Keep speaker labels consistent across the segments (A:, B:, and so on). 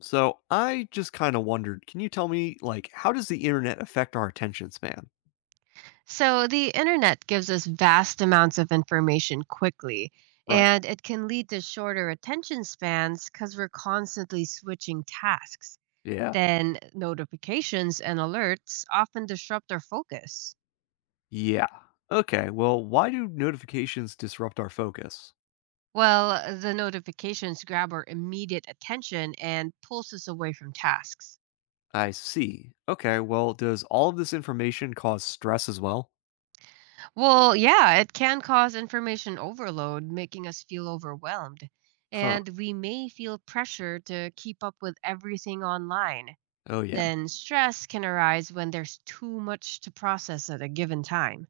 A: So I just kind of wondered, can you tell me like how does the internet affect our attention span?
B: So, the internet gives us vast amounts of information quickly,
A: Right.
B: and it can lead to shorter attention spans because we're constantly switching tasks.
A: Yeah.
B: Then, notifications and alerts often disrupt our focus.
A: Yeah. Okay. Well, why do notifications disrupt our focus?
B: Well, the notifications grab our immediate attention and pulls us away from tasks.
A: I see. Okay. Well, does all of this information cause stress as well?
B: Well, yeah, it can cause information overload, making us feel overwhelmed.
A: Huh.
B: And we may feel pressure to keep up with everything online.
A: Oh yeah.
B: Then stress can arise when there's too much to process at a given time.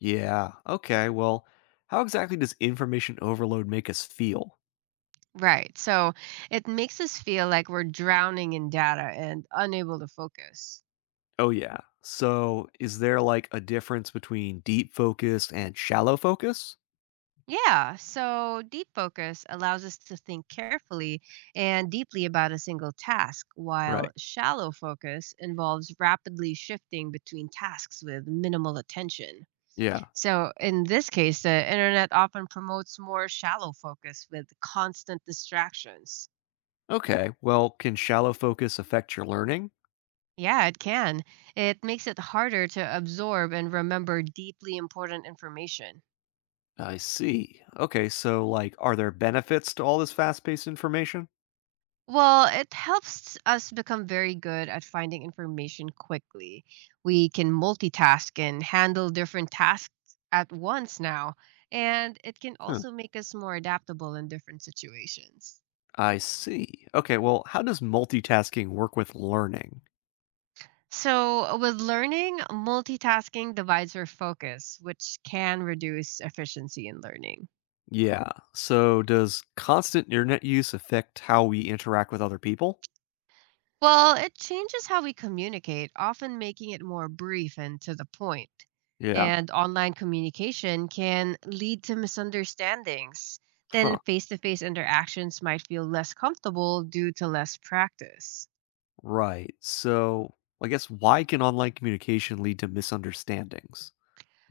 A: Yeah. Okay. Well, how exactly does information overload make us feel?
B: Right. So it makes us feel like we're drowning in data and unable to focus.
A: Oh yeah. So, is there like a difference between deep focus and shallow focus?
B: Yeah, so deep focus allows us to think carefully and deeply about a single task, while
A: Right.
B: shallow focus involves rapidly shifting between tasks with minimal attention.
A: Yeah.
B: So in this case, the internet often promotes more shallow focus with constant distractions.
A: Okay. Well, can shallow focus affect your learning?
B: Yeah, it can. It makes it harder to absorb and remember deeply important information.
A: I see. Okay. So, like, are there benefits to all this fast paced information?
B: Well, it helps us become very good at finding information quickly. We can multitask and handle different tasks at once now, and it can
A: Huh.
B: also make us more adaptable in different situations.
A: I see. Okay. Well, how does multitasking work with learning?
B: So, with learning, multitasking divides our focus, which can reduce efficiency in learning.
A: Yeah. So, does constant internet use affect how we interact with other people?
B: Well, it changes how we communicate, often making it more brief and to the point.
A: Yeah.
B: And online communication can lead to misunderstandings. Then
A: Huh.
B: face to face interactions might feel less comfortable due to less practice.
A: Right. So, I guess why can online communication lead to misunderstandings?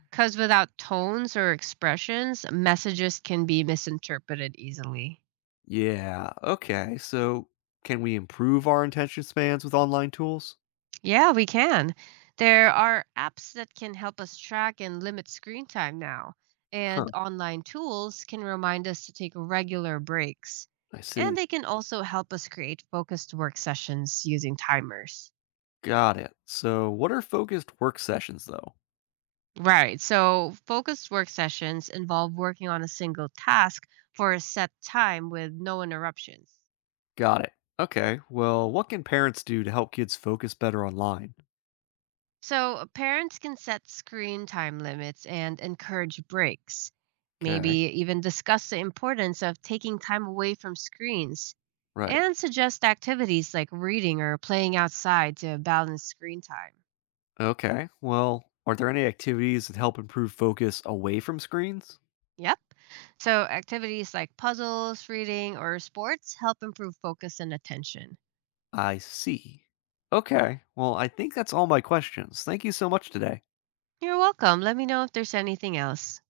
B: Because without tones or expressions, messages can be misinterpreted easily.
A: Yeah. Okay. So, can we improve our attention spans with online tools?
B: Yeah, we can. There are apps that can help us track and limit screen time now, and
A: Huh.
B: online tools can remind us to take regular breaks.
A: I
B: And
A: see.
B: they can also help us create focused work sessions using timers.
A: Got it. So, what are focused work sessions, though?
B: Right, so focused work sessions involve working on a single task for a set time with no interruptions.
A: Got it. Okay. Well, what can parents do to help kids focus better online?
B: So, parents can set screen time limits and encourage breaks.
A: Okay.
B: Maybe even discuss the importance of taking time away from screens
A: Right.
B: and suggest activities like reading or playing outside to balance screen time.
A: Okay. Well, are there any activities that help improve focus away from screens?
B: Yep. So, activities like puzzles, reading, or sports help improve focus and attention.
A: I see. Okay. Well, I think that's all my questions. Thank you so much today.
B: You're welcome. Let me know if there's anything else.